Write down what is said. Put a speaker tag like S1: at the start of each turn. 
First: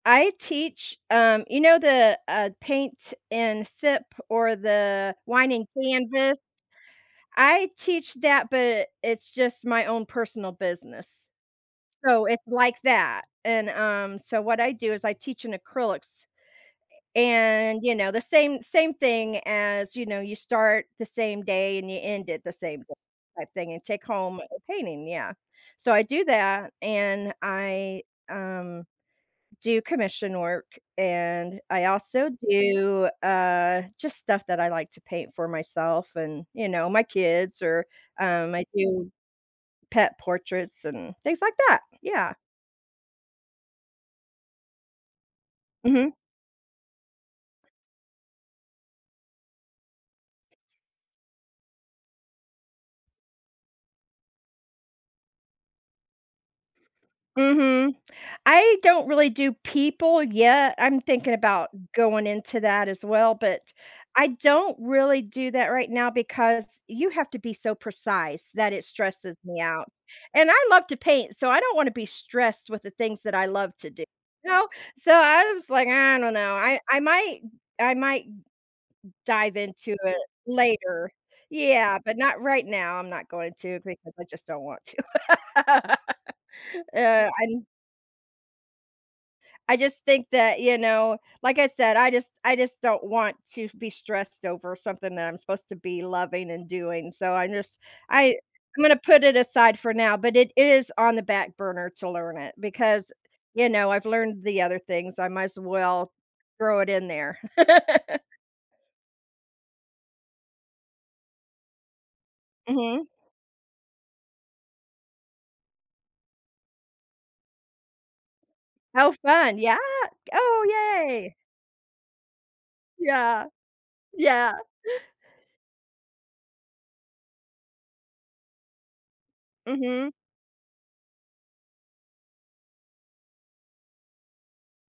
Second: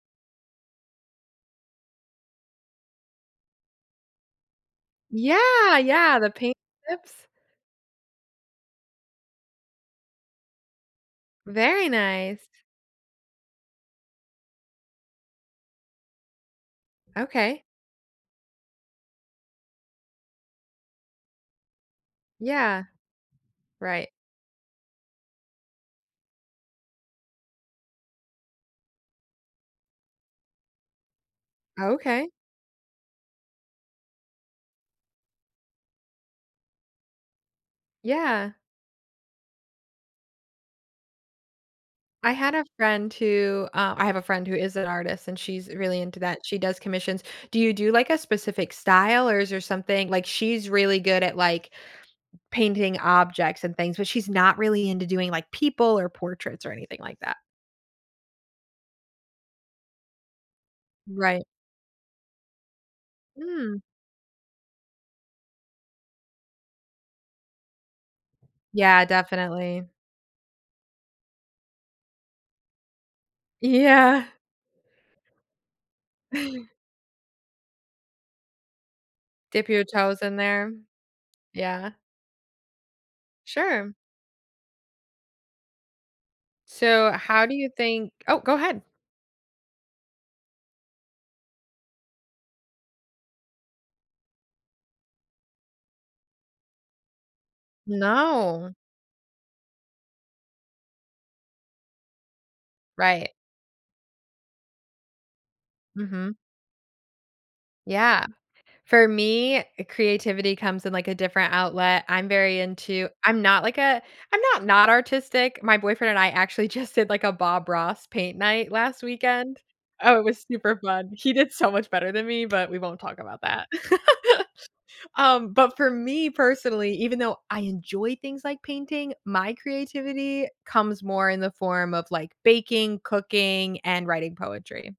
S1: I teach, um, you know, the, uh, paint and sip, or the wine and
S2: Yeah, yeah, the
S1: canvas,
S2: paint tips.
S1: I teach that, but it's just my own personal business,
S2: Very
S1: so
S2: nice.
S1: it's like that, and, um, so, what I do is I teach in acrylics,
S2: Okay.
S1: and you know, the same same thing as, you know, you start the same day, and you end it the same
S2: Yeah,
S1: day type thing, and take
S2: right.
S1: home a painting, yeah. So, I do that, and I, um, do commission work, and I also
S2: Okay.
S1: do, uh, just stuff that I like to paint for myself and, you know, my kids, or,
S2: Yeah.
S1: um, I do pet portraits, and things like that, yeah.
S2: I had a friend who uh, I have a friend who is an artist, and she's really
S1: Mhm.
S2: into that, she does commissions. Do you do like a specific style, or is there something like, she's really good at, like, painting objects and things, but she's not really into doing, like, people, or portraits, or anything like that.
S1: Mhm, I don't really do people yet, I'm thinking
S2: Right.
S1: about going into that as well, but
S2: Mm.
S1: I don't really do that right now because you have to be so precise that it
S2: Yeah,
S1: stresses me
S2: definitely.
S1: out. And I love to paint, so I don't wanna be stressed with the things that I love to do,
S2: Yeah.
S1: you know, so, I was like, "I don't know, I I might I might m m dive
S2: Dip your
S1: into it
S2: toes in there,
S1: later,
S2: yeah.
S1: yeah, but not right now. I'm not going to
S2: Sure.
S1: because I just don't want to," uh,
S2: So, how do
S1: and
S2: you think oh, go ahead.
S1: I just think that you know, like I said, I just I just don't want to be stressed over something that I'm supposed to be loving and doing, so I just I
S2: No.
S1: I'm gonna put it aside for now, but it is on the back burner to learn it because,
S2: Right.
S1: you know, I've learned the other things, I might as well
S2: Mhm.
S1: throw it in there.
S2: Yeah, for me, creativity comes in, like, a different outlet, I'm very
S1: Mhm.
S2: into I'm not like a I'm not not artistic. My boyfriend and I actually just did, like, a Bob Ross paint night last
S1: How fun,
S2: weekend,
S1: yeah.
S2: oh, it was
S1: Oh
S2: super fun. He
S1: yay.
S2: did so much better than me, but we won't talk about
S1: Yeah,
S2: that.
S1: yeah.
S2: Um, but for me personally, even though I enjoy things like painting, my
S1: Mhm.
S2: creativity comes more in the form of like baking, cooking, and writing poetry.